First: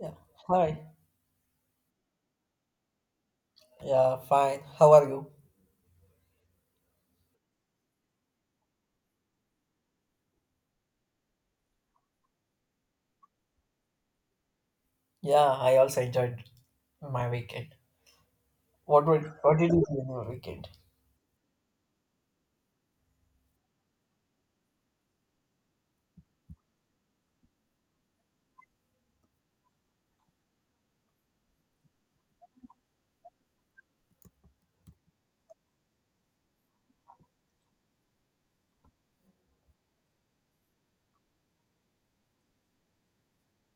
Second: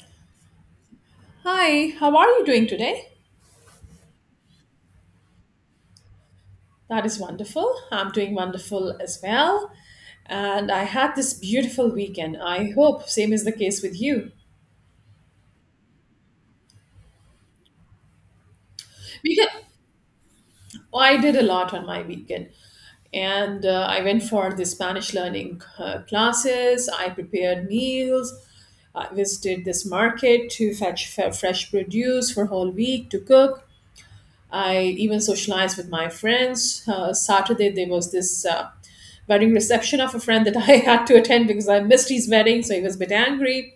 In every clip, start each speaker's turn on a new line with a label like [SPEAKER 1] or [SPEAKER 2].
[SPEAKER 1] Yeah. Hi.
[SPEAKER 2] Hi, how are you doing today?
[SPEAKER 1] Yeah, fine. How are you?
[SPEAKER 2] That is wonderful. I'm doing wonderful as well. And I had this beautiful weekend. I hope same is the case with you.
[SPEAKER 1] Yeah, I also enjoyed my weekend.
[SPEAKER 2] Because
[SPEAKER 1] What did you do in your weekend?
[SPEAKER 2] I did a lot on my weekend. And I went for the Spanish learning classes. I prepared meals. I visited this market to fetch fresh produce for whole week to cook. I even socialized with my friends. Saturday, there was this wedding reception of a friend that I had to attend because I missed his wedding, so he was a bit angry.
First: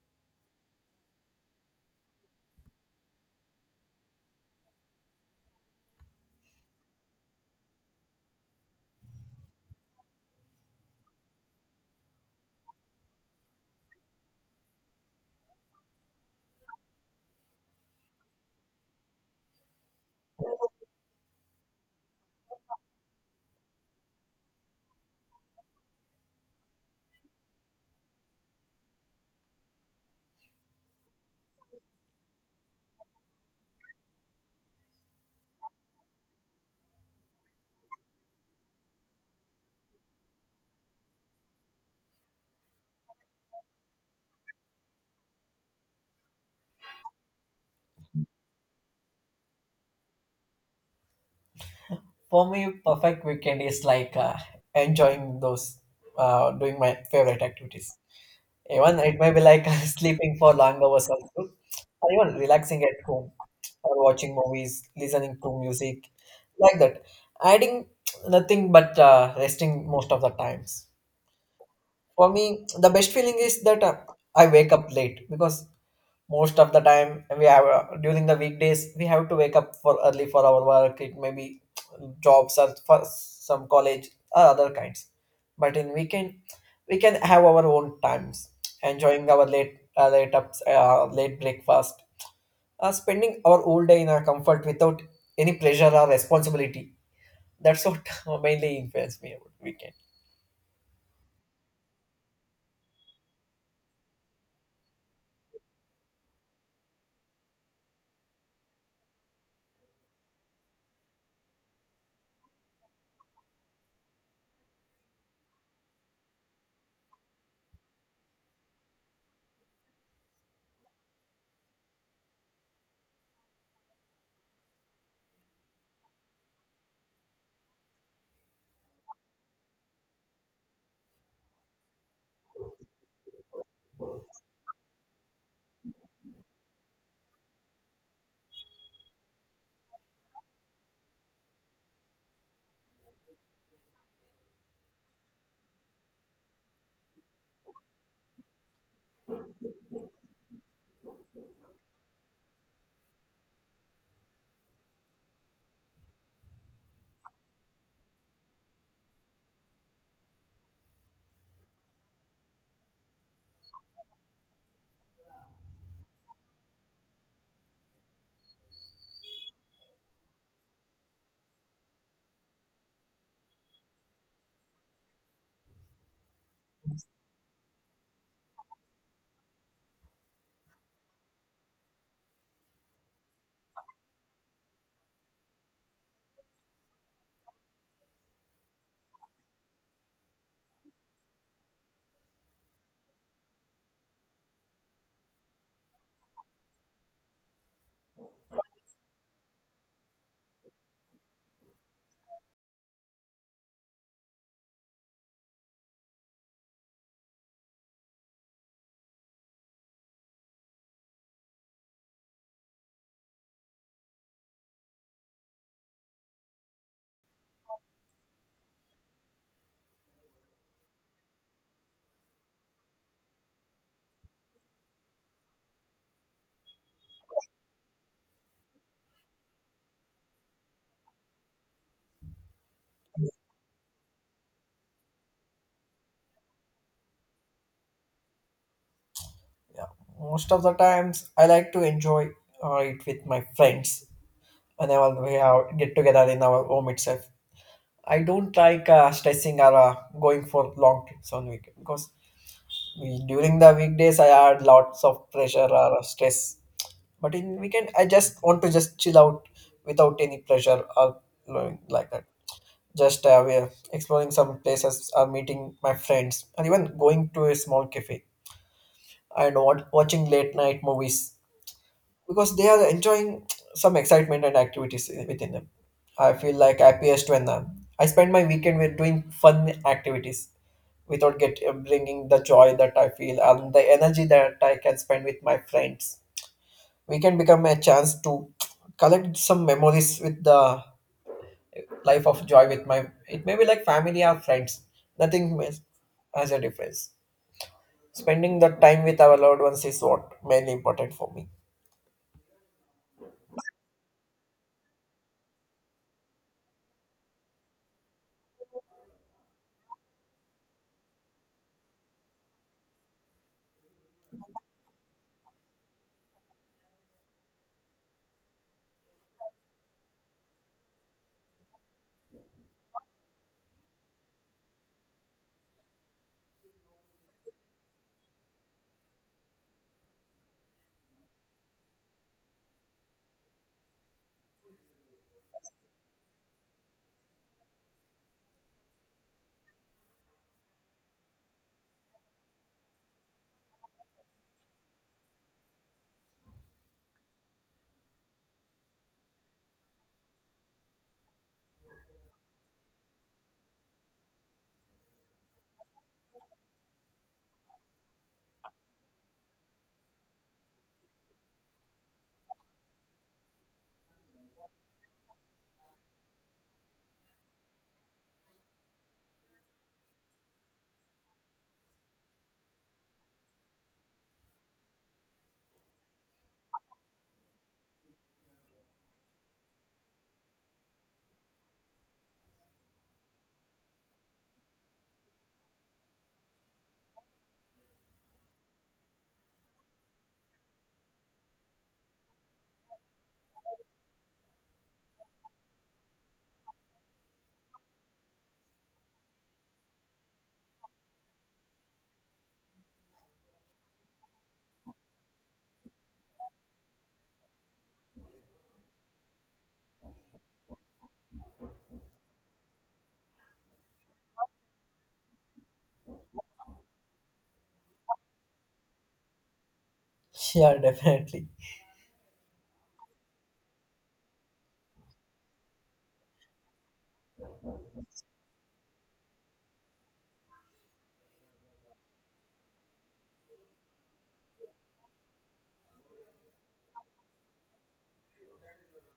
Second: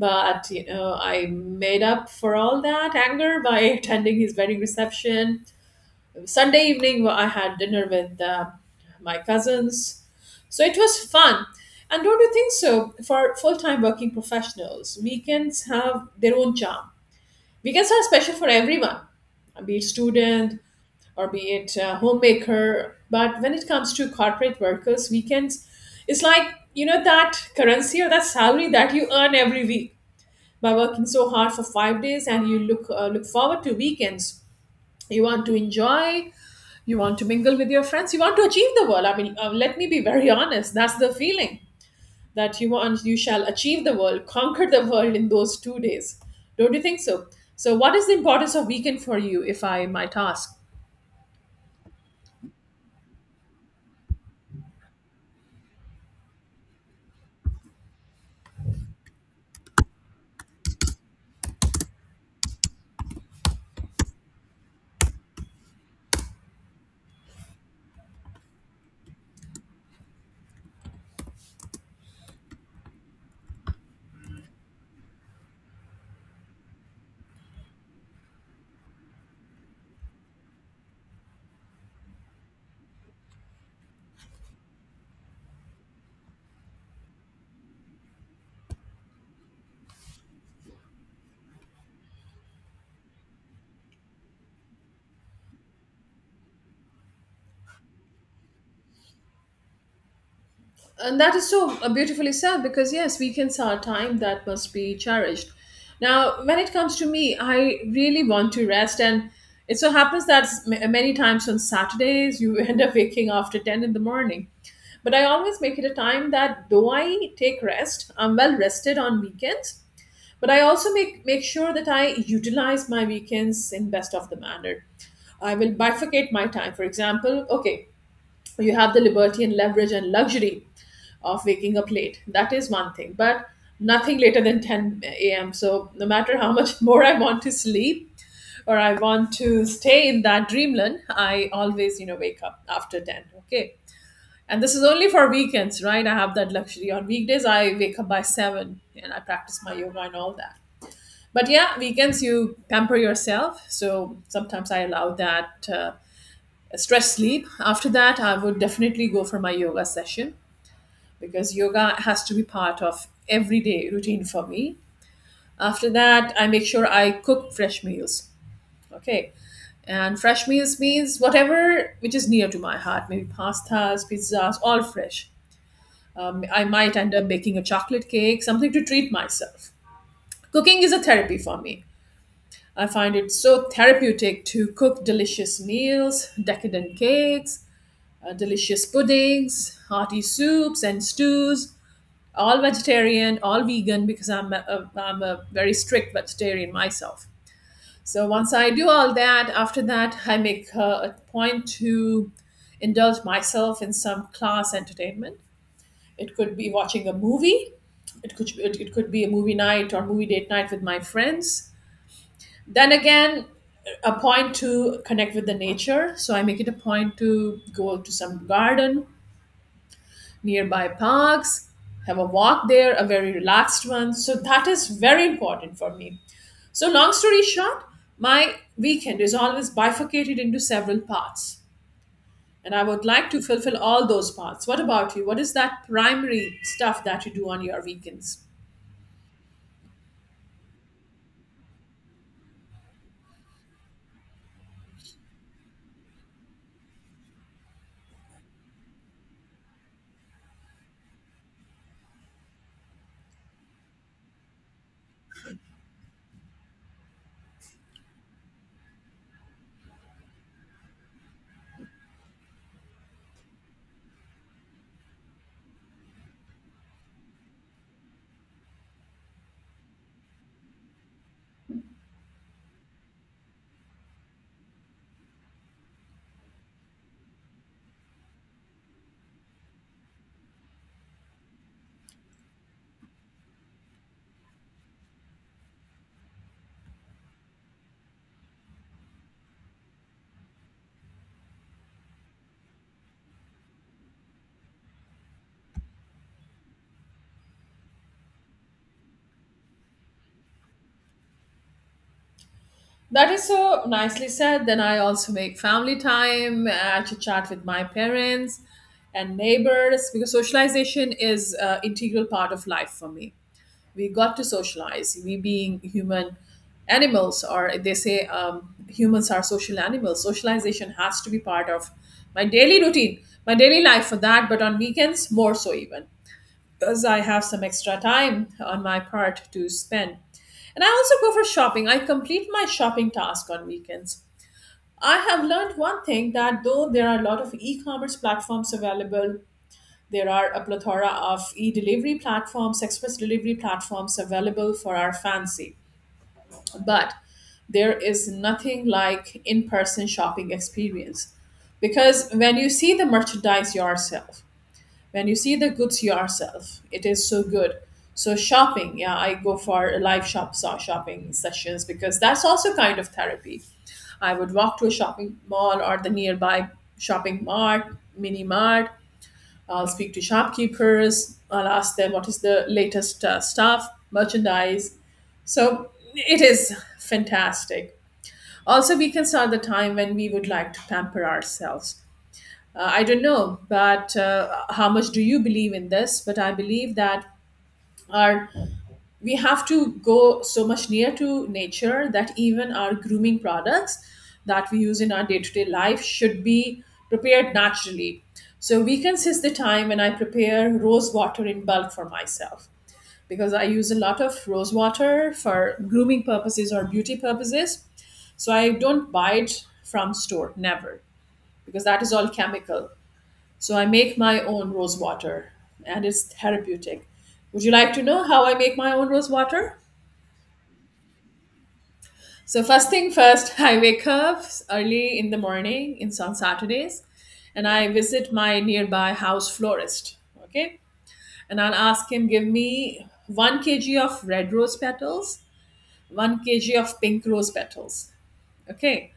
[SPEAKER 2] But you know, I made up for all that anger by attending his wedding reception. Sunday evening, I had dinner with my cousins, so it was fun. And don't you think so? For full-time working professionals, weekends have their own charm. Weekends are special for everyone, be it student, or be it a homemaker. But when it comes to corporate workers, weekends, it's like, you know, that currency or that salary that you earn every week by working so hard for 5 days and you look forward to weekends. You want to enjoy, you want to mingle with your friends, you want to achieve the world. I mean, let me be very honest, that's the feeling that you want, you shall achieve the world, conquer the world in those 2 days. Don't you think so? So, what is the importance of weekend for you, if I might ask?
[SPEAKER 1] For me, perfect weekend is like enjoying doing my favorite activities. Even it may be like sleeping for long hours also, or even relaxing at home, or watching movies, listening to music, like that. Adding nothing but resting most of the times. For me, the best feeling is that I wake up late because most of the time we have during the weekdays we have to wake up for early for our work. It may be jobs or for some college or other kinds, but in weekend we can have our own times, enjoying our late late ups late breakfast, spending our whole day in our comfort without any pressure or responsibility. That's what mainly influenced me about weekend.
[SPEAKER 2] And that is so beautifully said because, yes, weekends are time that must be cherished. Now, when it comes to me, I really want to rest. And it so happens that many times on Saturdays, you end up waking after 10 in the morning. But I always make it a time that though I take rest, I'm well rested on weekends, but I also make sure that I utilize my weekends in best of the manner. I will bifurcate my time. For example, okay, so you have the liberty and leverage and luxury of waking up late. That is one thing, but nothing later than 10 a.m. So, no matter how much more I want to sleep or I want to stay in that dreamland, I always, you know, wake up after 10. Okay. And this is only for weekends, right? I have that luxury. On weekdays, I wake up by 7 and I practice my yoga and all that. But yeah, weekends you pamper yourself. So sometimes I allow that stress sleep. After that, I would definitely go for my yoga session because yoga has to be part of everyday routine for me. After that, I make sure I cook fresh meals. Okay. And fresh meals means whatever which is near to my heart, maybe pastas, pizzas, all fresh. I might end up baking a chocolate cake, something to treat myself. Cooking is a therapy for me. I find it so therapeutic to cook delicious meals, decadent cakes, delicious puddings, hearty soups, and stews. All vegetarian, all vegan, because I'm a very strict vegetarian myself. So once I do all that, after that, I make a point to indulge myself in some class entertainment. It could be watching a movie. It could be a movie night or movie date night with my friends. Then again, a point to connect with the nature. So I make it a point to go to some garden nearby parks, have a walk there, a very relaxed one. So that is very important for me. So long story short, my weekend is always bifurcated into several parts. And I would like to fulfill all those parts. What about you? What is that primary stuff that you do on your weekends?
[SPEAKER 1] Yeah, most of the times I like to enjoy it with my friends, and then we have get together in our home itself. I don't like stressing or going for long trips on weekend because we, during the weekdays I had lots of pressure or stress. But in weekend I just want to just chill out without any pressure or like that. Just we are exploring some places or meeting my friends and even going to a small cafe and watching late night movies because they are enjoying some excitement and activities within them. I feel like happiest when I spend my weekend with doing fun activities without get bringing the joy that I feel and the energy that I can spend with my friends. We can become a chance to collect some memories with the life of joy with my. It may be like family or friends. Nothing ma- Has a difference. Spending the time with our loved ones is what mainly important for me.
[SPEAKER 2] That is so nicely said. Then I also make family time. I chit chat with my parents and neighbors because socialization is an integral part of life for me. We got to socialize, we being human animals, or they say humans are social animals. Socialization has to be part of my daily routine, my daily life for that, but on weekends more so, even because I have some extra time on my part to spend. And I also go for shopping. I complete my shopping task on weekends. I have learned one thing, that though there are a lot of e-commerce platforms available, there are a plethora of e delivery platforms, express delivery platforms available for our fancy. But there is nothing like in person shopping experience. Because when you see the merchandise yourself, when you see the goods yourself, it is so good. So, shopping, yeah, I go for live shopping sessions because that's also kind of therapy. I would walk to a shopping mall or the nearby shopping mart, mini mart. I'll speak to shopkeepers. I'll ask them what is the latest stuff, merchandise. So it is fantastic. Also, we can start the time when we would like to pamper ourselves. I don't know, but how much do you believe in this? But I believe that our we have to go so much near to nature that even our grooming products that we use in our day-to-day life should be prepared naturally. So weekends is the time when I prepare rose water in bulk for myself, because I use a lot of rose water for grooming purposes or beauty purposes. So I don't buy it from store, never, because that is all chemical. So I make my own rose water, and it's therapeutic. Would you like to know how I make my own rose water?
[SPEAKER 1] Yeah, definitely.
[SPEAKER 2] So first thing first, I wake up early in the morning in on Saturdays, and I visit my nearby house florist. Okay, and I'll ask him give me one kg of red rose petals, one kg of pink rose petals. Okay,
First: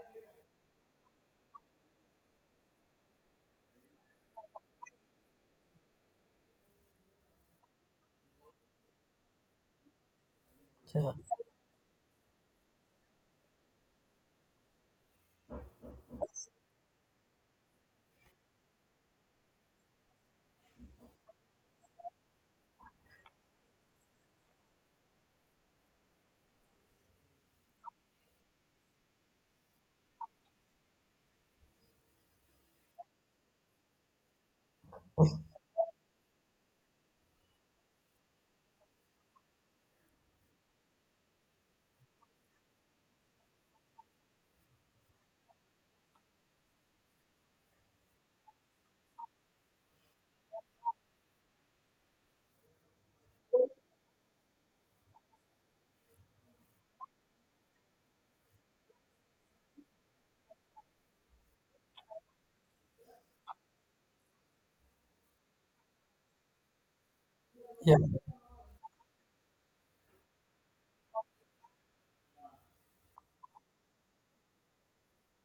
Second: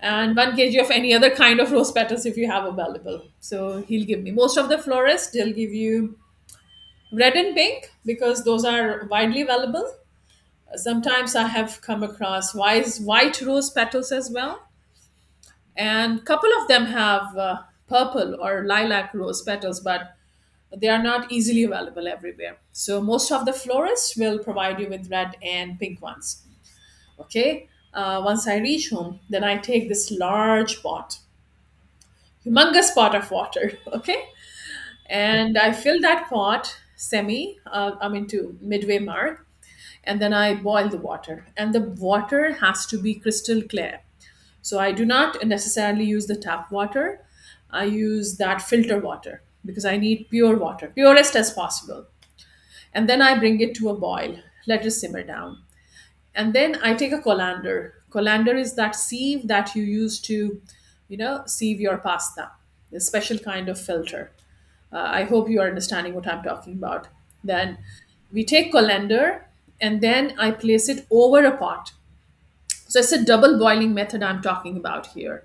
[SPEAKER 2] and one kg of any other kind of rose petals if you have available. So he'll give me, most of the florists, they'll give you red and pink because those are widely available.
[SPEAKER 1] Yeah.
[SPEAKER 2] Sometimes I have come across wise white rose petals as well, and couple of them have purple or lilac rose petals, but they are not easily available everywhere, so most of the florists will provide you with red and pink ones. Okay. Once I reach home, then I take this large pot, humongous pot of water. Okay. And I fill that pot semi, I mean to midway mark, and then I boil the water, and the water has to be crystal clear. So I do not necessarily use the tap water. I use that filter water because I need pure water, purest as possible. And then I bring it to a boil, let it simmer down. And then I take a colander. Colander is that sieve that you use to, you know, sieve your pasta, a special kind of filter. I hope you are understanding what I'm talking about. Then
[SPEAKER 1] Yeah.
[SPEAKER 2] we take colander, and then I place it over a pot. So it's a double boiling method I'm talking about here.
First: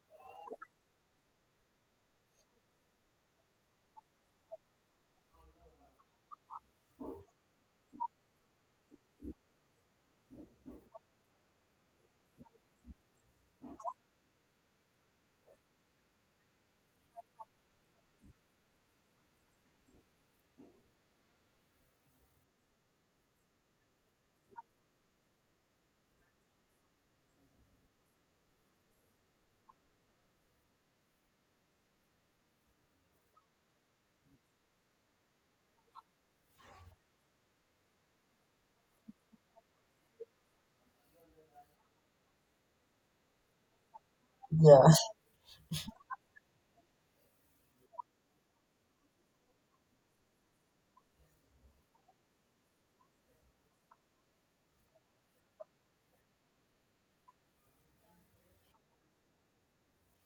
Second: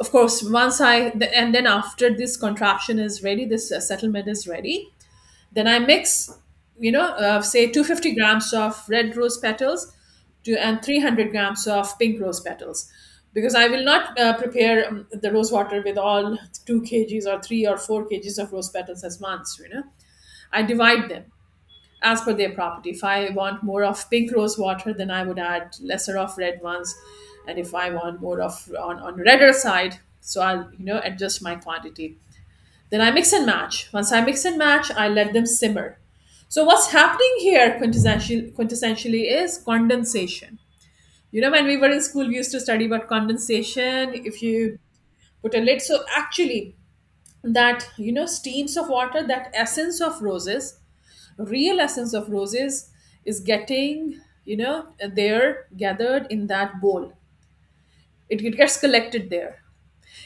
[SPEAKER 2] Of course, and then after this contraption is ready, this settlement is ready, then I mix, you know, say 250 grams of red rose petals to and 300 grams of pink rose petals, because I will not prepare the rose water with all 2 kgs or 3 or 4 kgs of rose petals as once, you know, I divide them as per their property. If I want more of pink rose water, then I would add lesser of red ones, and if I want more of on redder side, so I'll, you know, adjust my quantity. Then I mix and match. Once I mix and match, I let them simmer. So what's happening here quintessentially is condensation. You know, when we were in school, we used to study about condensation. If you
[SPEAKER 1] Yeah,
[SPEAKER 2] put a lid, so actually that, you know, steams of water, that essence of roses, real essence of roses is getting, you know, there gathered in that bowl. It gets collected there,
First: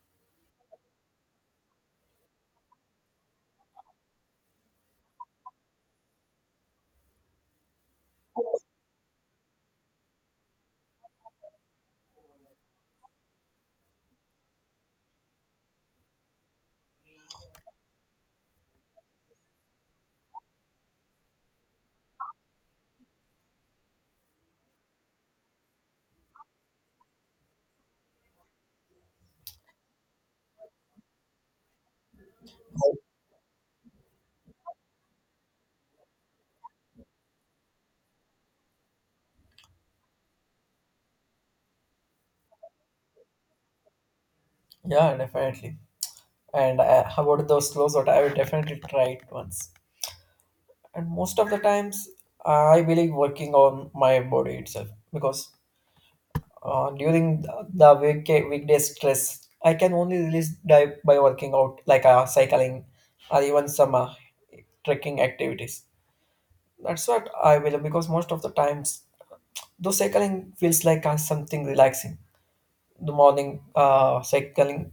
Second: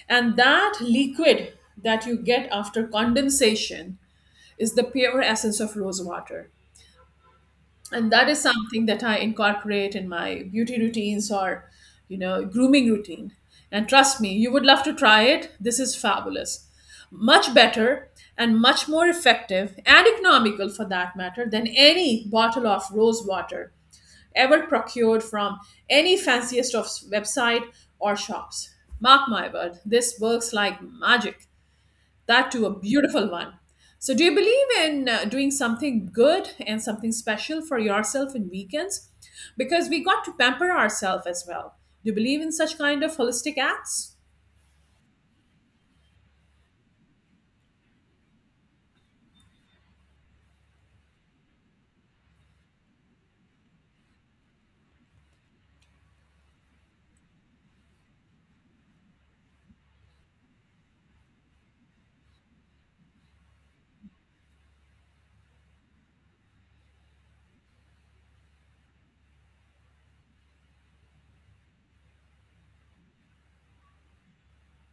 [SPEAKER 2] and that liquid that you get after condensation is the pure essence of rose water. And that is something that I incorporate in my beauty routines, or you know, grooming routine. And trust me, you would love to try it. This is fabulous, much better and much more effective and economical for that matter than any bottle of rose water ever procured from any fanciest of website or shops. Mark my word, this works like magic. That too, a beautiful one. So, do you believe in doing something good and something special for yourself in weekends? Because we got to pamper ourselves as well. Do you believe in such kind of holistic acts?
[SPEAKER 1] yeah, definitely. And how about those slows that I will definitely try it once. And most of the times, I believe working on my body itself because during the weekday stress, I can only release by working out, like cycling or even some trekking activities. That's what I will because most of the times, though cycling feels like something relaxing. The morning cycling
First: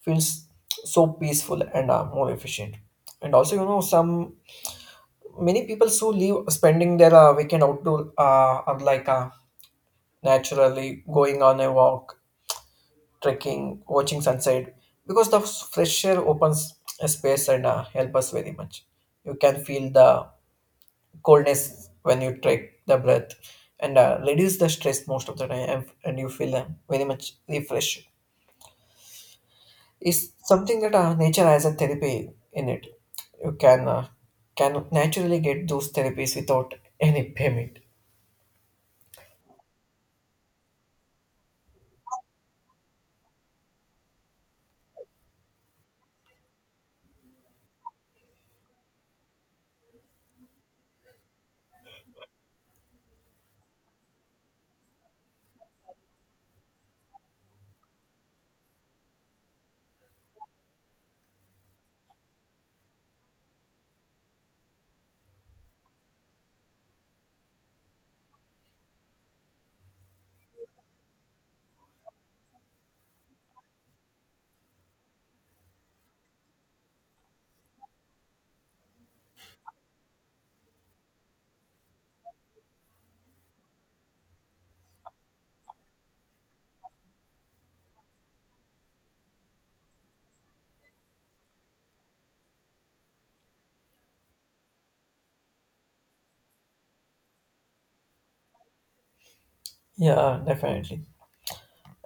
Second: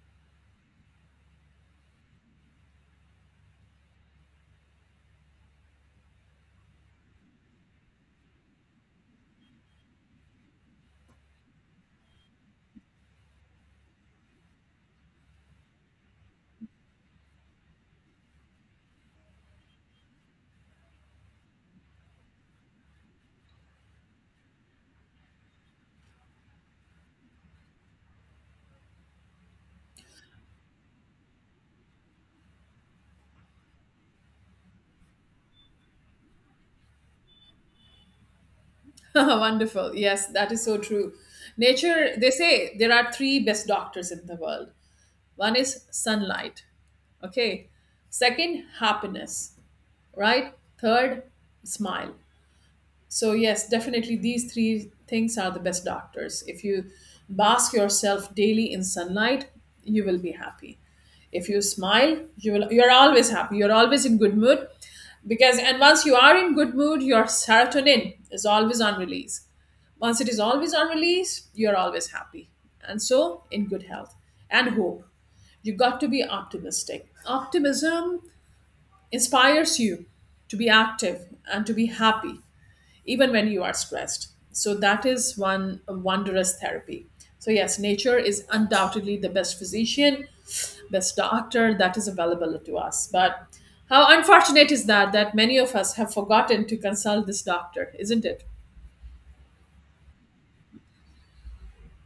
[SPEAKER 1] feels so peaceful and more efficient. And also, you know, some many people who live spending their weekend outdoor are like naturally going on a walk, trekking, watching sunset, because the fresh air opens a space and help us very much. You can feel the coldness when you take the breath and reduce the stress most of the time, and you feel very much refreshed is something that nature has a therapy in it. You can naturally get those therapies without any payment.
[SPEAKER 2] Wonderful. Yes, that is so true. Nature, they say there are three best doctors in the world. One is sunlight. Okay. Second, happiness. Right? Third, smile. So, yes, definitely these three things are the best doctors. If you bask yourself daily in sunlight, you will be happy. If you smile, you will you're always happy. You're always in good mood because and once you are in good mood, your serotonin is always on release. Once it is always on release, you're always happy. And so in good health and hope. You got to be optimistic. Optimism inspires you to be active and to be happy even when you are stressed. So that is one wondrous therapy. So yes, nature is undoubtedly the best physician, best doctor that is available to us. But how unfortunate is that that many of us have forgotten to consult this doctor, isn't it?
[SPEAKER 1] Yeah, definitely.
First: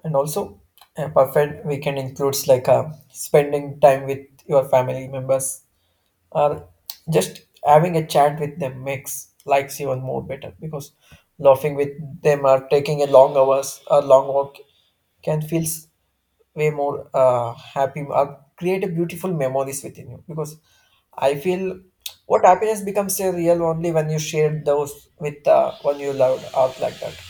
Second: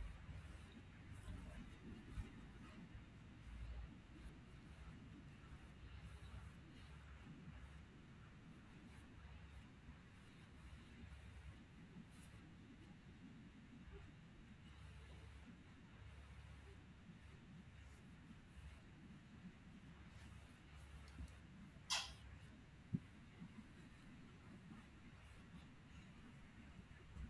[SPEAKER 1] And also, a perfect weekend includes like spending time with your family members or just having a chat with them makes likes even more better because laughing with them, or taking a long hours or long walk, can feel way more happy, create a beautiful memories within you, because I feel what happiness becomes a real only when you share those with one you loved out like that.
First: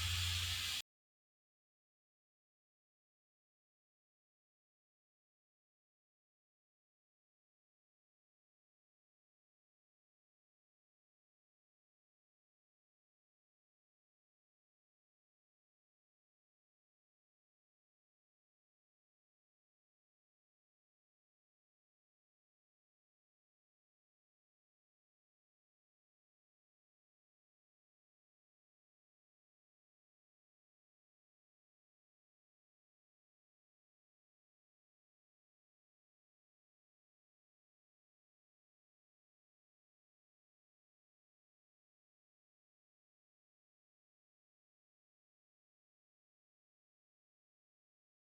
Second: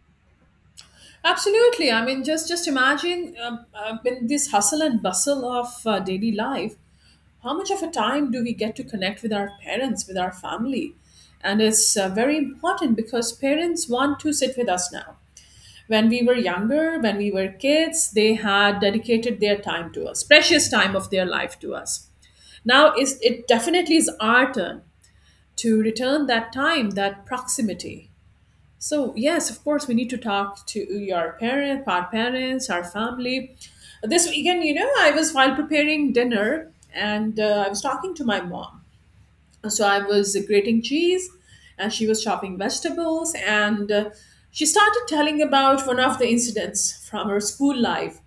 [SPEAKER 2] Absolutely. I mean, just imagine in this hustle and bustle of daily life, how much of a time do we get to connect with our parents, with our family? And it's very important because parents want to sit with us now. When we were younger, when we were kids, they had dedicated their time to us, precious time of their life to us. Now is it definitely is our turn to return that time, that proximity. So yes, of course, we need to talk to your parent, our parents, our family. This weekend, you know, I was while preparing dinner, and I was talking to my mom, so I was grating cheese, and she was chopping vegetables, and she started telling about one of the incidents from her school life,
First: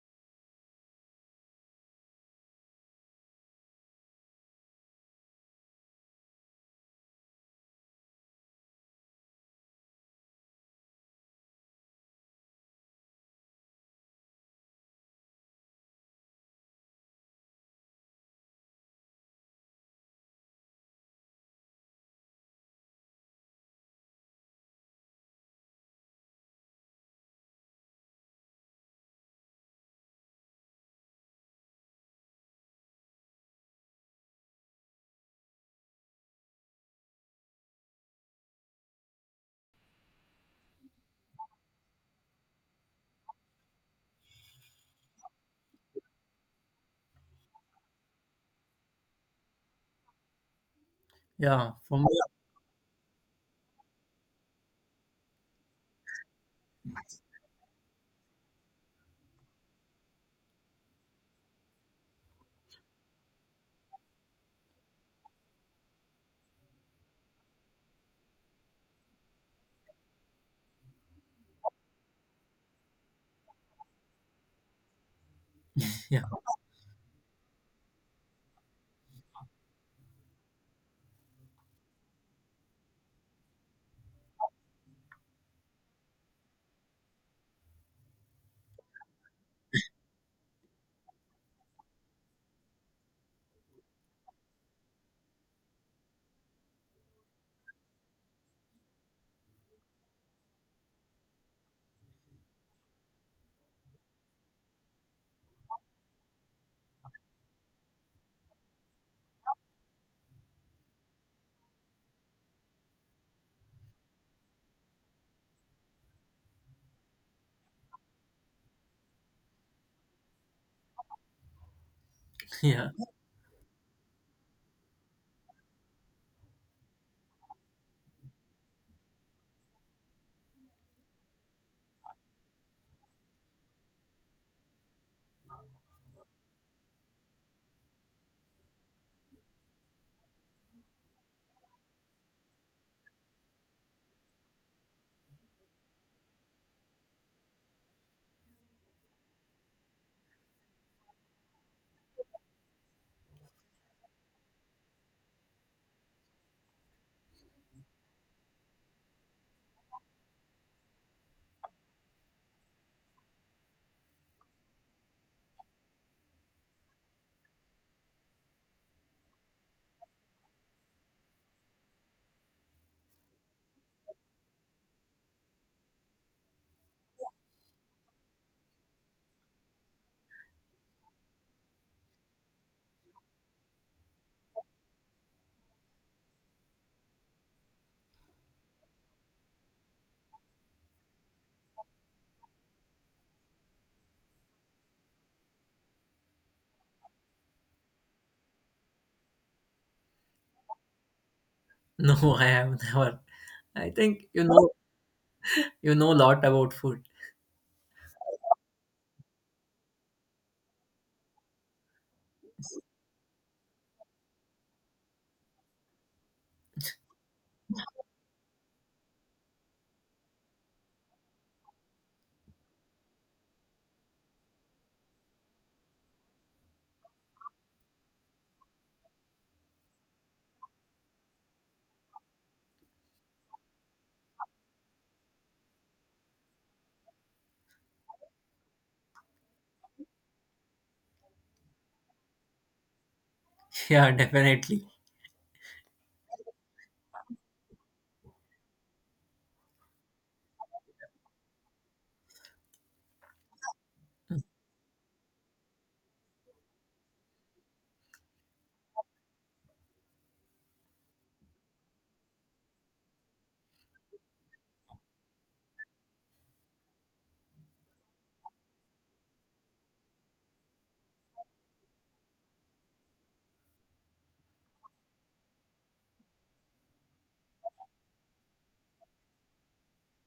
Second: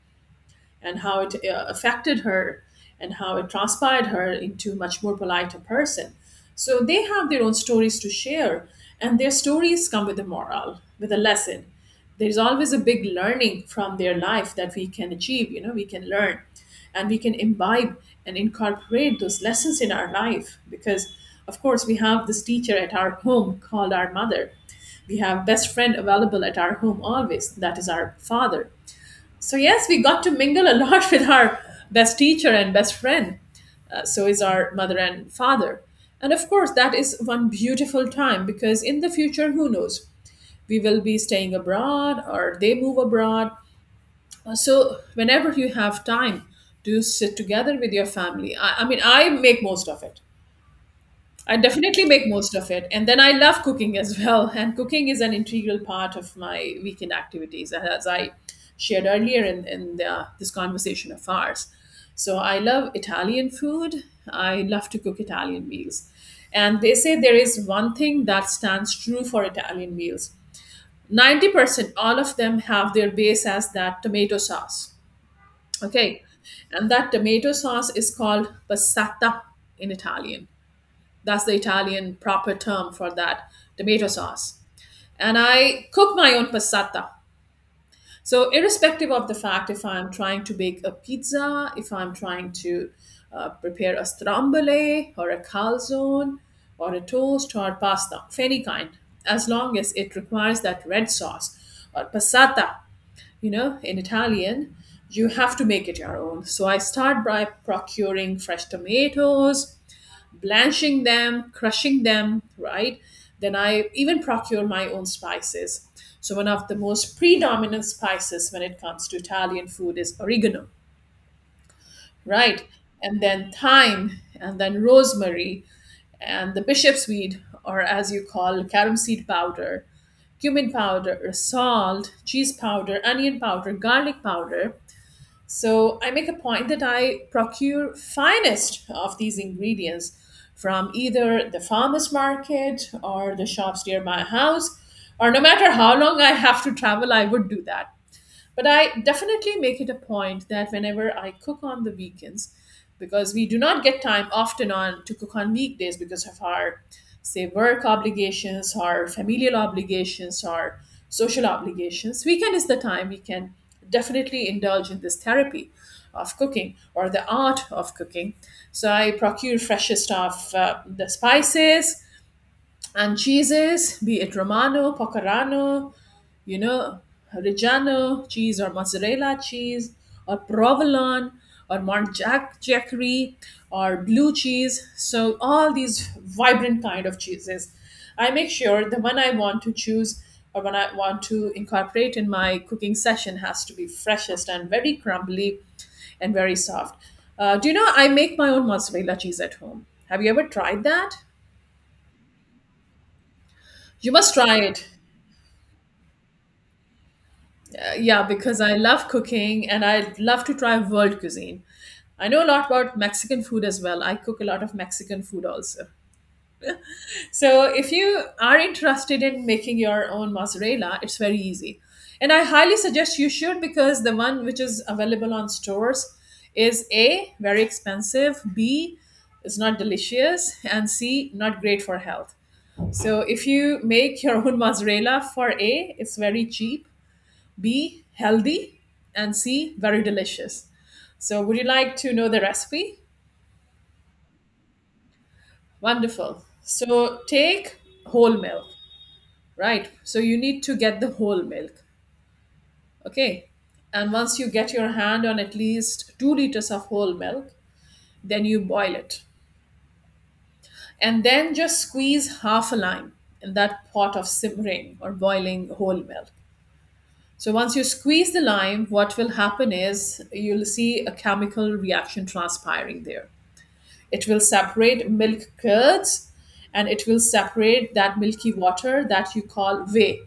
[SPEAKER 2] and how it affected her, and how it transpired her into much more politer person. So they have their own stories to share, and their stories come with a moral, with a lesson. There's always a big learning from their life that we can achieve, you know, we can learn and we can imbibe and incorporate those lessons in our life. Because of course we have this teacher at our home called our mother. We have best friend available at our home always, that is our father. So, yes, we got to mingle a lot with our best teacher and best friend. So is our mother and father. And of course, that is one beautiful time because in the future, who knows? We will be staying abroad or they move abroad. So, whenever you have time, do sit together with your family. I mean, I make most of it. I definitely make most of it. And then I love cooking as well. And cooking is an integral part of my weekend activities, as I shared earlier in this conversation of ours. So I love Italian food. I love to cook Italian meals. And they say there is one thing that stands true for Italian meals 90%, all of them have their base as that tomato sauce. Okay. And that tomato sauce is called passata in Italian. That's the Italian proper term for that tomato sauce. And I cook my own passata. So, irrespective of the fact, if I'm trying to bake a pizza, if I'm trying to prepare a stromboli or a calzone or a toast or pasta of any kind, as long as it requires that red sauce or passata, you know, in Italian, you have to make it your own. So, I start by procuring fresh tomatoes, blanching them, crushing them, right? Then I even procure my own spices. So, one of the most predominant spices when it comes to Italian food is oregano, right?
[SPEAKER 1] Yeah.
[SPEAKER 2] And then thyme, and then rosemary, and the bishop's weed, or as you call carom seed powder, cumin powder, salt, cheese powder, onion powder, garlic powder, so I make a point that I procure finest of these ingredients from either the farmers market or the shops near my house, or no matter how long I have to travel, I would do that. But I definitely make it a point that whenever I cook on the weekends, because we do not get time often on to cook on weekdays because of our say work obligations, our familial obligations, our social obligations. Weekend is the time we can definitely indulge in this therapy of cooking or the art of cooking. So I procure freshest of the spices and cheeses, be it Romano, Pecorano, you know, Reggiano cheese or mozzarella cheese or provolone or Mont Jack Jackery or blue cheese. So all these vibrant kind of cheeses. I make sure the one I want to choose or when I want to incorporate in my cooking session has to be freshest and very crumbly and very soft. Do you know I make my own mozzarella cheese at home? Have you ever tried that?
[SPEAKER 1] No, I have never. I
[SPEAKER 2] You
[SPEAKER 1] think
[SPEAKER 2] must try it.
[SPEAKER 1] you know a lot about food.
[SPEAKER 2] Yeah, because I love cooking and I love to try world cuisine. I know a lot about Mexican food as well. I cook a lot of Mexican food also. So if you are interested in making your own mozzarella, it's very easy. And I highly suggest you should, because the one which is available on stores is A, very expensive, B, it's not delicious, and C, not great for health. So if you make your own mozzarella, for A, it's very cheap, B, healthy, and C, very delicious. So, would you like to know the recipe?
[SPEAKER 1] Yeah, definitely.
[SPEAKER 2] Wonderful. So, take whole milk, right? So, you need to get the whole milk, okay? And once you get your hand on at least 2 liters of whole milk, then you boil it. And then just squeeze half a lime in that pot of simmering or boiling whole milk. So once you squeeze the lime, what will happen is you'll see a chemical reaction transpiring there. It will separate milk curds and it will separate that milky water that you call whey.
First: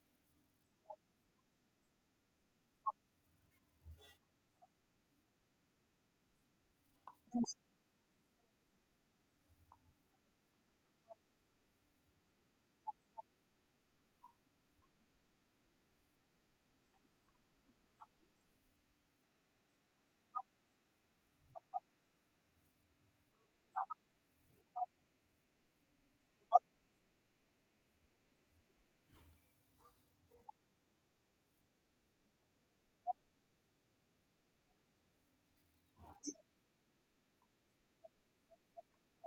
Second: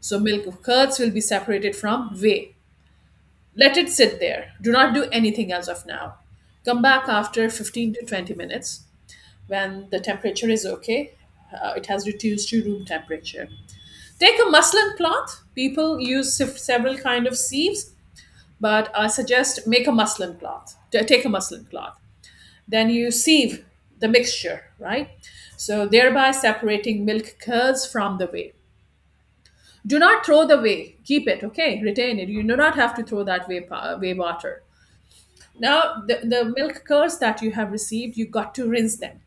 [SPEAKER 2] So, milk curds will be separated from whey. Let it sit there. Do not do anything as of now. Come back after 15 to 20 minutes when the temperature is okay. It has reduced to room temperature. Take a muslin cloth. People use several kind of sieves, but I suggest make a muslin cloth. Take a muslin cloth. Then you sieve the mixture, right? So thereby separating milk curds from the whey. Do not throw the whey. Keep it, okay? Retain it. You do not have to throw that whey, whey water. Now, the milk curds that you have received, you got to rinse them,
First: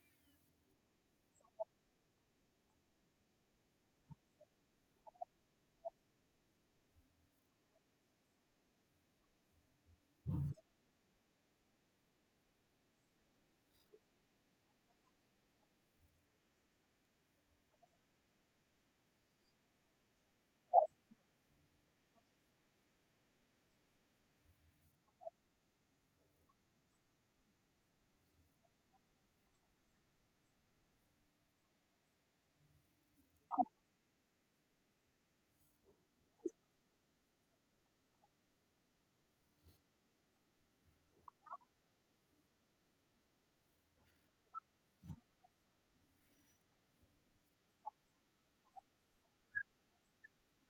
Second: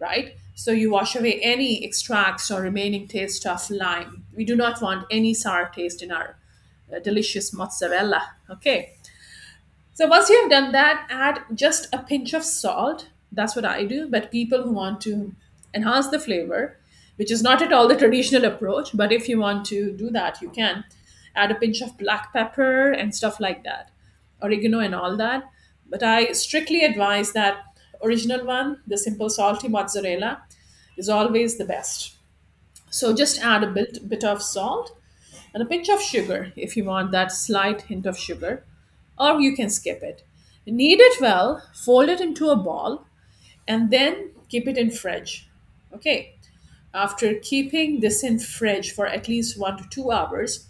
[SPEAKER 2] right? So you wash away any extracts or remaining taste of lime. We do not want any sour taste in our delicious mozzarella, okay? So once you have done that, add just a pinch of salt. That's what I do. But people who want to enhance the flavor, which is not at all the traditional approach, but if you want to do that, you can add a pinch of black pepper and stuff like that, oregano and all that. But I strictly advise that original one, the simple salty mozzarella, is always the best. So just add a bit of salt and a pinch of sugar if you want that slight hint of sugar, or you can skip it. Knead it well, fold it into a ball, and then keep it in fridge. Okay. After keeping this in fridge for at least 1 to 2 hours,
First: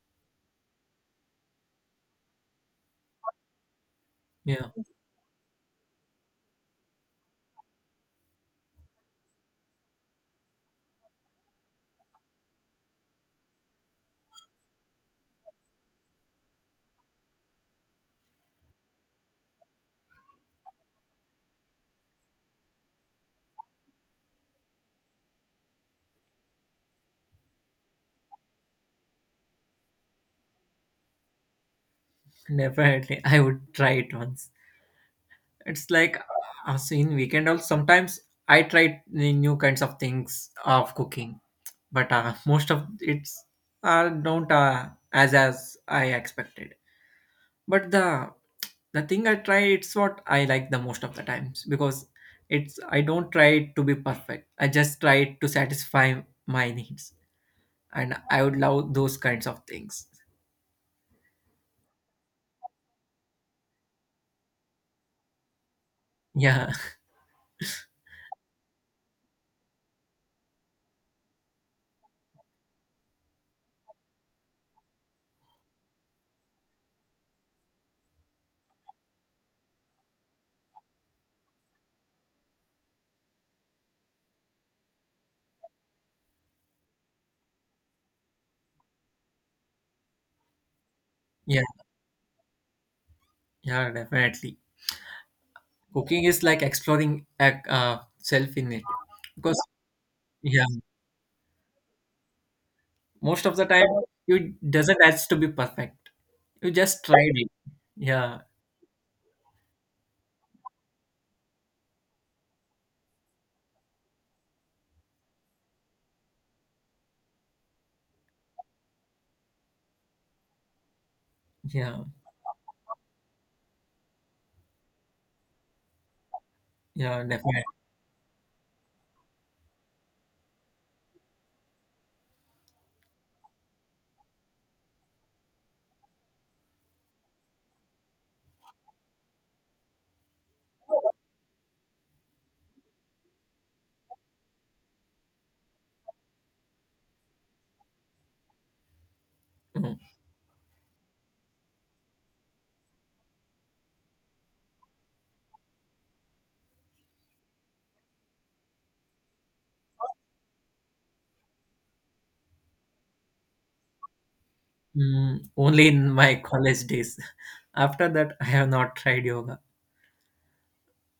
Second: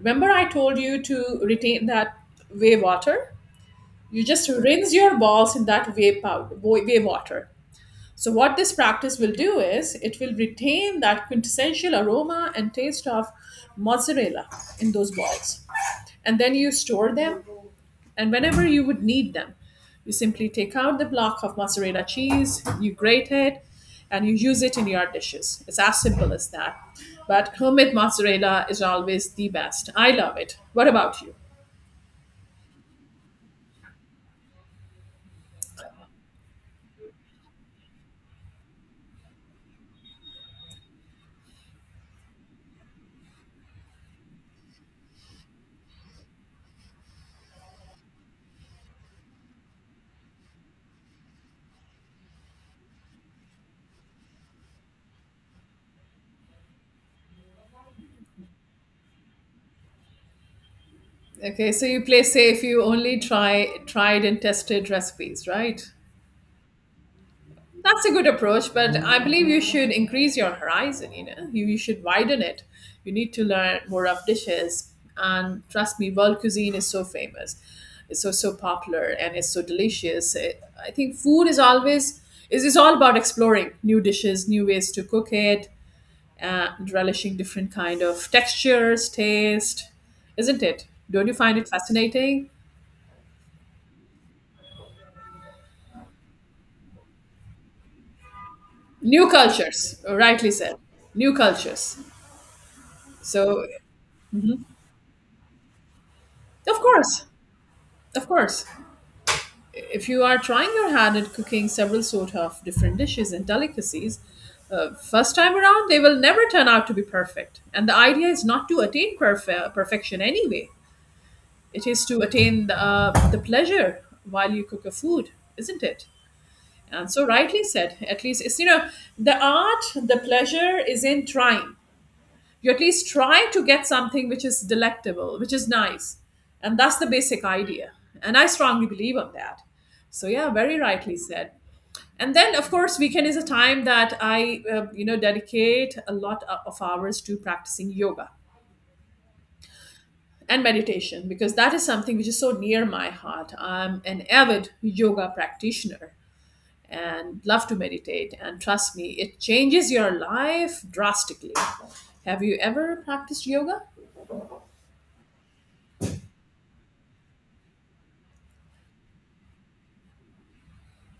[SPEAKER 2] remember I told you to retain that whey water. You just
[SPEAKER 1] Yeah,
[SPEAKER 2] rinse your balls in that whey powder, whey water. So what this practice will do is it will retain that quintessential aroma and taste of mozzarella in those balls, and then you store them. And whenever you would need them, you simply take out the block of mozzarella cheese, you grate it, and you use it in your dishes. It's as simple as that. But homemade mozzarella is always the best. I love it. What about you?
[SPEAKER 1] definitely. I would try it once. It's like so in weekend also sometimes I try the new kinds of things of cooking, but most of it's don't as I expected, but the thing I try it's what I like the most of the times because it's I don't try it to be perfect, I just try it to satisfy my needs, and I would love those kinds of things.
[SPEAKER 2] Okay, so you play safe. You only try tried and tested recipes, right?
[SPEAKER 1] Yeah.
[SPEAKER 2] That's a good approach, but I believe you should increase your horizon, you know. You should widen it. You need to learn more of dishes. And trust me, world cuisine is so famous. It's so popular and it's so delicious. I think food is always is all about exploring new dishes, new ways to cook it, relishing different kind of textures, taste, isn't it? Don't you find it
[SPEAKER 1] yeah
[SPEAKER 2] fascinating?
[SPEAKER 1] yeah, definitely. Cooking is like exploring self in it
[SPEAKER 2] New
[SPEAKER 1] because
[SPEAKER 2] cultures, rightly
[SPEAKER 1] yeah.
[SPEAKER 2] said. New cultures.
[SPEAKER 1] Most of
[SPEAKER 2] So,
[SPEAKER 1] the time, you doesn't has to be perfect. You
[SPEAKER 2] of
[SPEAKER 1] just
[SPEAKER 2] course,
[SPEAKER 1] tried it.
[SPEAKER 2] Of
[SPEAKER 1] Yeah,
[SPEAKER 2] course, if you are trying your hand at cooking several sort of different dishes and delicacies, first time around they will never turn out to be perfect. And the idea is not to attain perfection anyway. It
[SPEAKER 1] yeah,
[SPEAKER 2] is to attain the pleasure while you cook a food, isn't it? And
[SPEAKER 1] yeah,
[SPEAKER 2] so rightly
[SPEAKER 1] definitely.
[SPEAKER 2] said. At least it's the art, the pleasure is in trying. You at least try to get something which is delectable, which is nice. And that's the basic idea. And I strongly believe on that. So yeah, very rightly said. And then of course weekend is a time that I dedicate a lot of hours to practicing yoga
[SPEAKER 1] Mm.
[SPEAKER 2] and meditation because that is something which is so near my heart. I'm an avid yoga practitioner and love to meditate, and trust me, it changes your life drastically. Have you ever practiced yoga?
[SPEAKER 1] Mm, only in my college days. After that, I have not tried yoga.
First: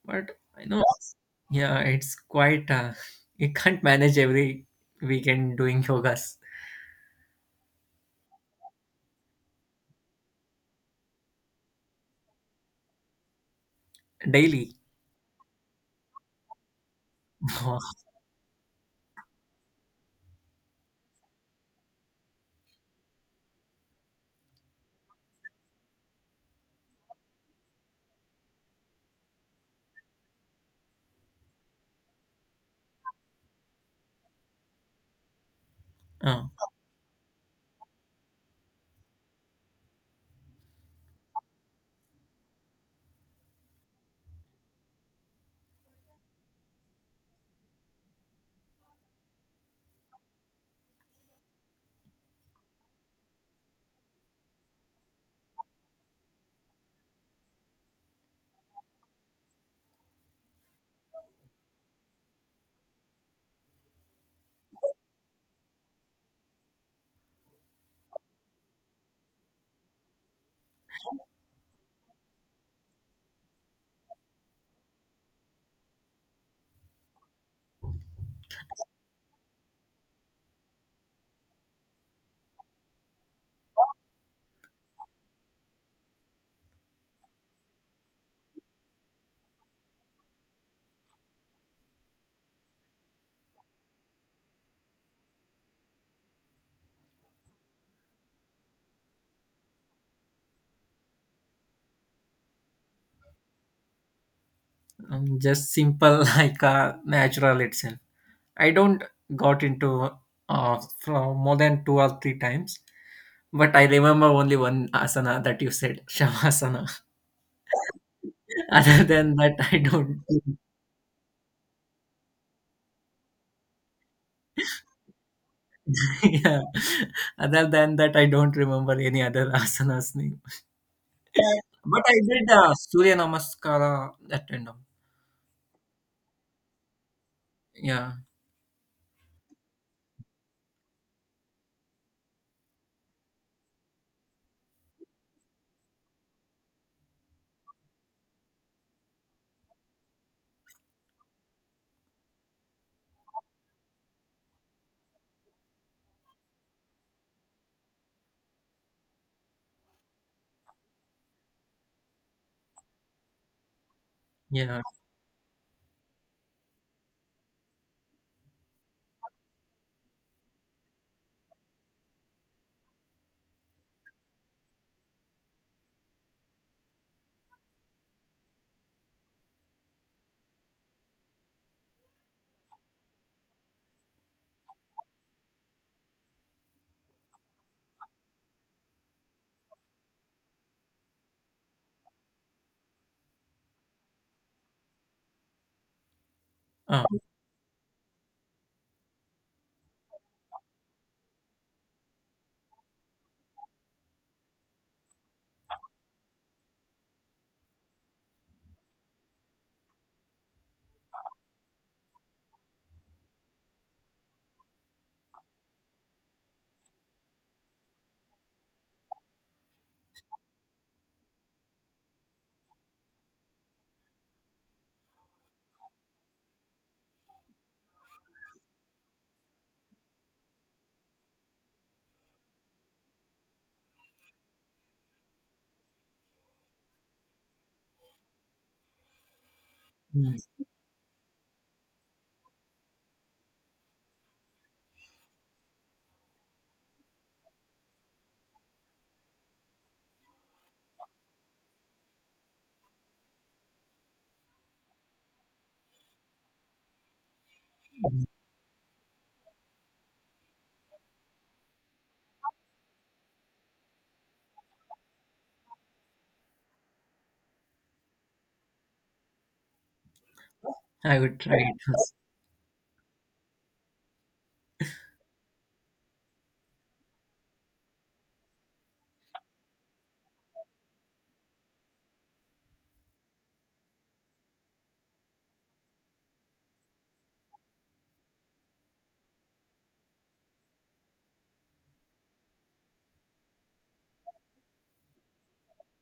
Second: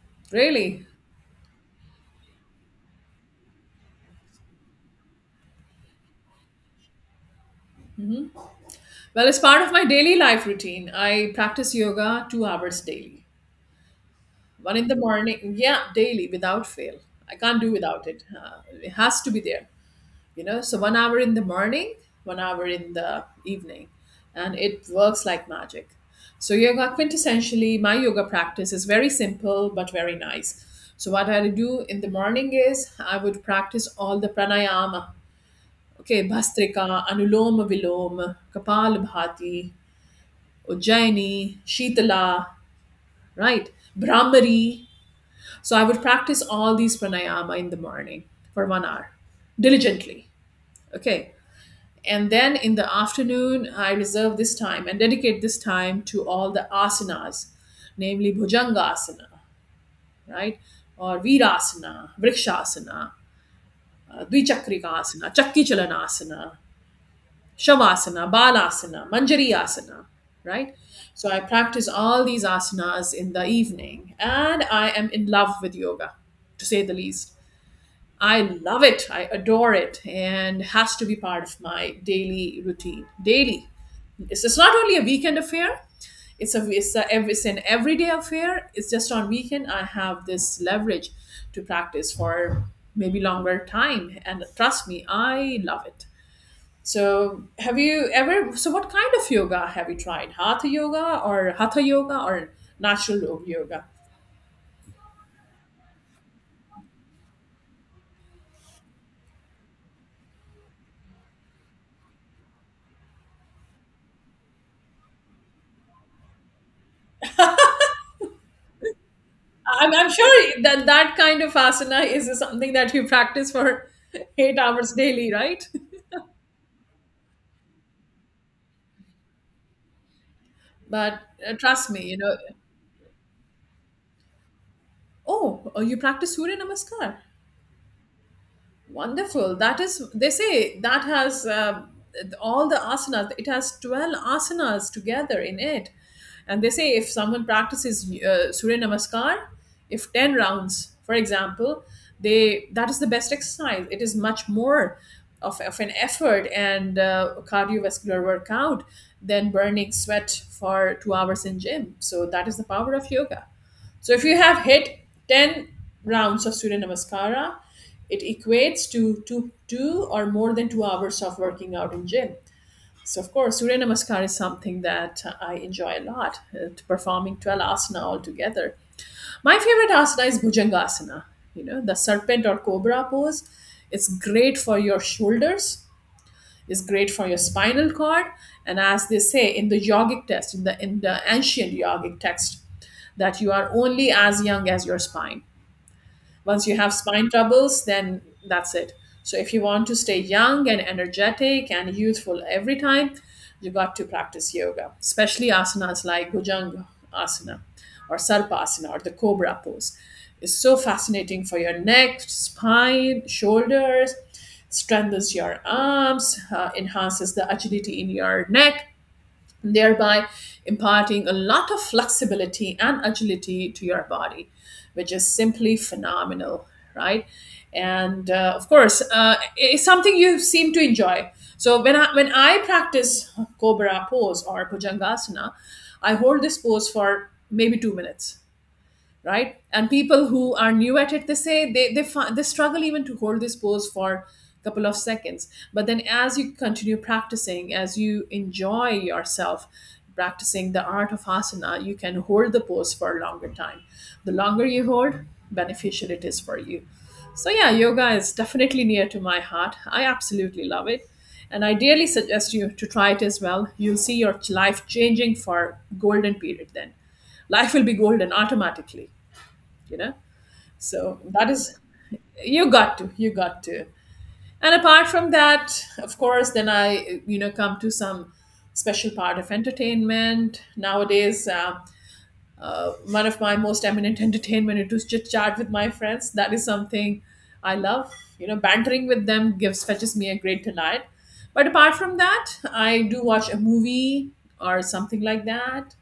[SPEAKER 1] But I know,
[SPEAKER 2] Really?
[SPEAKER 1] yeah, it's quite. You can't manage every weekend doing yogas
[SPEAKER 2] Well, as part of my daily life routine, I practice yoga 2 hours daily.
[SPEAKER 1] daily.
[SPEAKER 2] One in the morning, yeah, daily without fail. I can't do without it. It has to be there, you know. So 1 hour in the morning, 1 hour in the evening, and it works like magic. So yoga, quintessentially, my yoga practice is very simple but very nice. So what I do in the morning is I would practice all the pranayama, okay,
[SPEAKER 1] Uh,
[SPEAKER 2] Bhastrika, Anuloma Viloma, Kapalabhati, Ujjaini, Shitala, right? Brahmari. So I would practice all these pranayama in the morning for 1 hour diligently. Okay. And then in the afternoon, I reserve this time and dedicate this time to all the asanas, namely Bhujangasana, right? Or Virasana, Vrikshasana, Dvichakrika Asana, Chakki Chalanasana, Shavasana, Balasana, Manjari Asana, right? So I practice all these asanas in the evening and I am in love with yoga, to say the least. I love it, I adore it, and has to be part of my daily routine. Daily. It's not only a weekend affair, it's, a, it's, a, it's an everyday affair. It's just on weekend I have this leverage to practice for maybe longer time. And trust me, I love it. So, have you ever? So, what kind of yoga have you tried? Hatha yoga or natural yoga?
[SPEAKER 1] just simple, like natural itself. I don't got into from more than two or three times, but I remember only one asana that you said, Shavasana. Other than that, I
[SPEAKER 2] I'm
[SPEAKER 1] don't.
[SPEAKER 2] sure that that kind of asana is something that you practice for 8 hours daily, right?
[SPEAKER 1] Yeah. Other than that, I don't remember any other asanas name.
[SPEAKER 2] But trust me,
[SPEAKER 1] But I
[SPEAKER 2] you know.
[SPEAKER 1] did Surya Namaskara at random.
[SPEAKER 2] Oh, oh, you practice Surya Namaskar.
[SPEAKER 1] Yeah.
[SPEAKER 2] Wonderful. That is, they say that has all the asanas, it has 12 asanas together in it. And they say if someone practices Surya Namaskar, if 10 rounds, for example, they that is the best exercise. It is much more of an effort and cardiovascular workout than burning sweat for 2 hours in gym. So that is the power of yoga. So if you have
[SPEAKER 1] Yeah.
[SPEAKER 2] hit 10 rounds of Surya Namaskara, it equates to two, two or more than 2 hours of working out in gym. So of course, Surya Namaskar is something that I enjoy a lot, to performing 12 asana altogether. My favorite asana is Bhujangasana, you know, the serpent or cobra pose. It's great for your shoulders. It's great for your spinal cord. And as they say in the yogic text, in the ancient yogic text, that you are only as young as your spine. Once you have
[SPEAKER 1] Uh,
[SPEAKER 2] spine troubles, then that's it. So if you want to stay young and energetic and youthful every time, you got to practice yoga, especially asanas like Bhujanga asana or Sarpasana or the Cobra pose. It's so fascinating for your neck, spine, shoulders, strengthens your arms, enhances the agility in your neck, thereby imparting a lot of flexibility and agility to your body, which is simply phenomenal, right? And of course, it's something you seem to enjoy. So when I practice Cobra pose or Bhujangasana, I hold this pose for maybe 2 minutes, right, and people
[SPEAKER 1] mm,
[SPEAKER 2] who are new at it, they say they they struggle even to hold this pose for a couple of seconds. But then as you continue practicing, as you enjoy yourself practicing the art of asana, you can hold the pose for a longer time. The longer you hold, beneficial it is for you. So yeah, yoga is definitely near to my heart, I absolutely love it, and I dearly suggest you to try it as well. You'll see your life changing for golden period, then life will be golden automatically, you know.
[SPEAKER 1] I
[SPEAKER 2] So
[SPEAKER 1] would
[SPEAKER 2] that
[SPEAKER 1] try
[SPEAKER 2] is,
[SPEAKER 1] it.
[SPEAKER 2] you got to. And apart from that, of course, then I, come to some special part of entertainment nowadays. One of my most eminent entertainment, it was chit chat with my friends. That is something I love, you know, bantering with them gives fetches me a great delight. But apart from that, I do watch a movie or something like that.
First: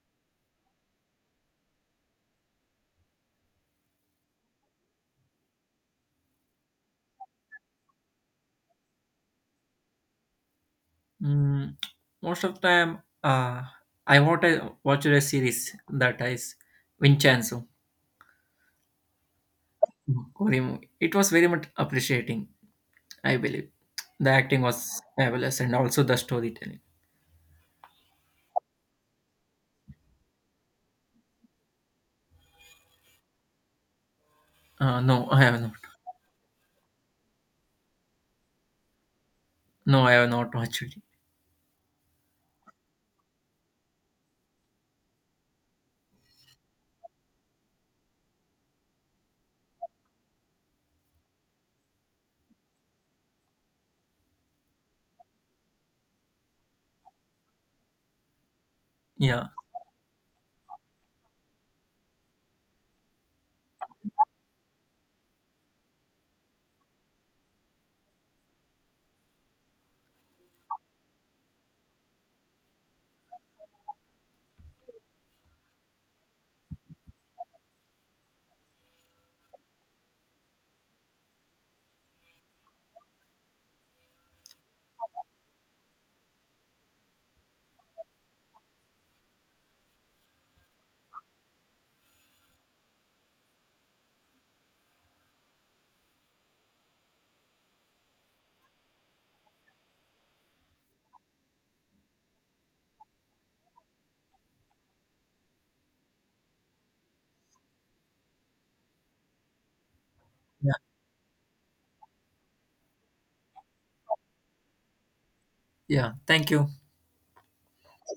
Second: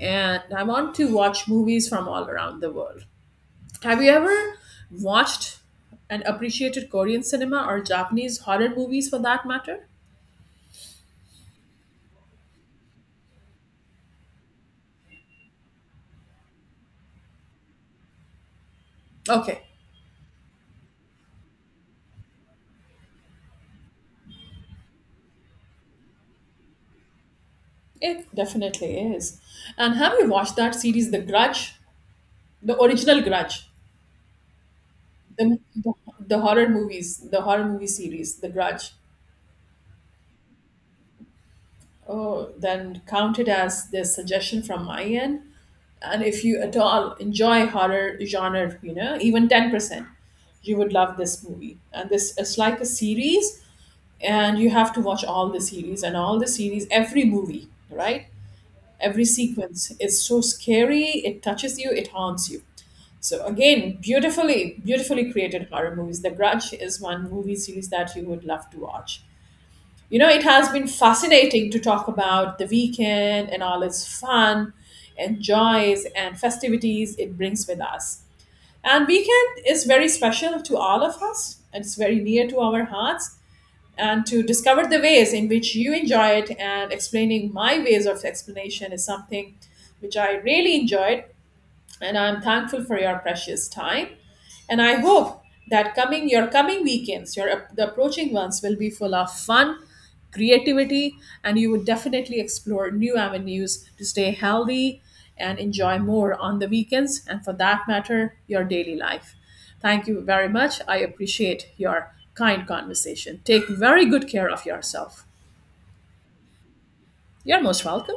[SPEAKER 2] And I want to watch movies from all around the world. Have you ever watched and appreciated Korean cinema or Japanese horror movies for that matter?
[SPEAKER 1] Mm, most of the time, I want to watch a series that is Vincenzo.
[SPEAKER 2] Okay,
[SPEAKER 1] Korean movie. It was very much appreciating, I believe. The acting was fabulous and also the storytelling.
[SPEAKER 2] it definitely is. And have you watched that series, The Grudge? The original Grudge.
[SPEAKER 1] No, I
[SPEAKER 2] The,
[SPEAKER 1] have not.
[SPEAKER 2] the, the horror movies, the horror movie series, The Grudge.
[SPEAKER 1] No, I have not watched it.
[SPEAKER 2] Oh, then count it as the suggestion from my end. And if you at all enjoy horror genre, you know, even 10%, you would love this movie. And this, it's like a series and you have to watch all the series, and all the series every movie, right, every
[SPEAKER 1] Yeah,
[SPEAKER 2] sequence is so scary. It touches you, it haunts you. So again, beautifully, beautifully created horror movies. The Grudge is one movie series that you would love to watch. You know, it has been fascinating to talk about the weekend and all its fun and joys and festivities it brings with us. And weekend is very special to all of us, it's very near to our hearts. And to discover the ways in which you enjoy it and explaining my ways of explanation is something which I really enjoyed. And I'm thankful for your precious time. And I hope that coming your coming weekends, the approaching ones will be full of fun, creativity, and you would definitely explore new avenues to stay healthy and enjoy more on the weekends and for that matter, your daily life. Thank you very
[SPEAKER 1] yeah,
[SPEAKER 2] much. I appreciate your kind conversation. Take very good care of yourself.
[SPEAKER 1] yeah. Thank you.
[SPEAKER 2] You're most welcome.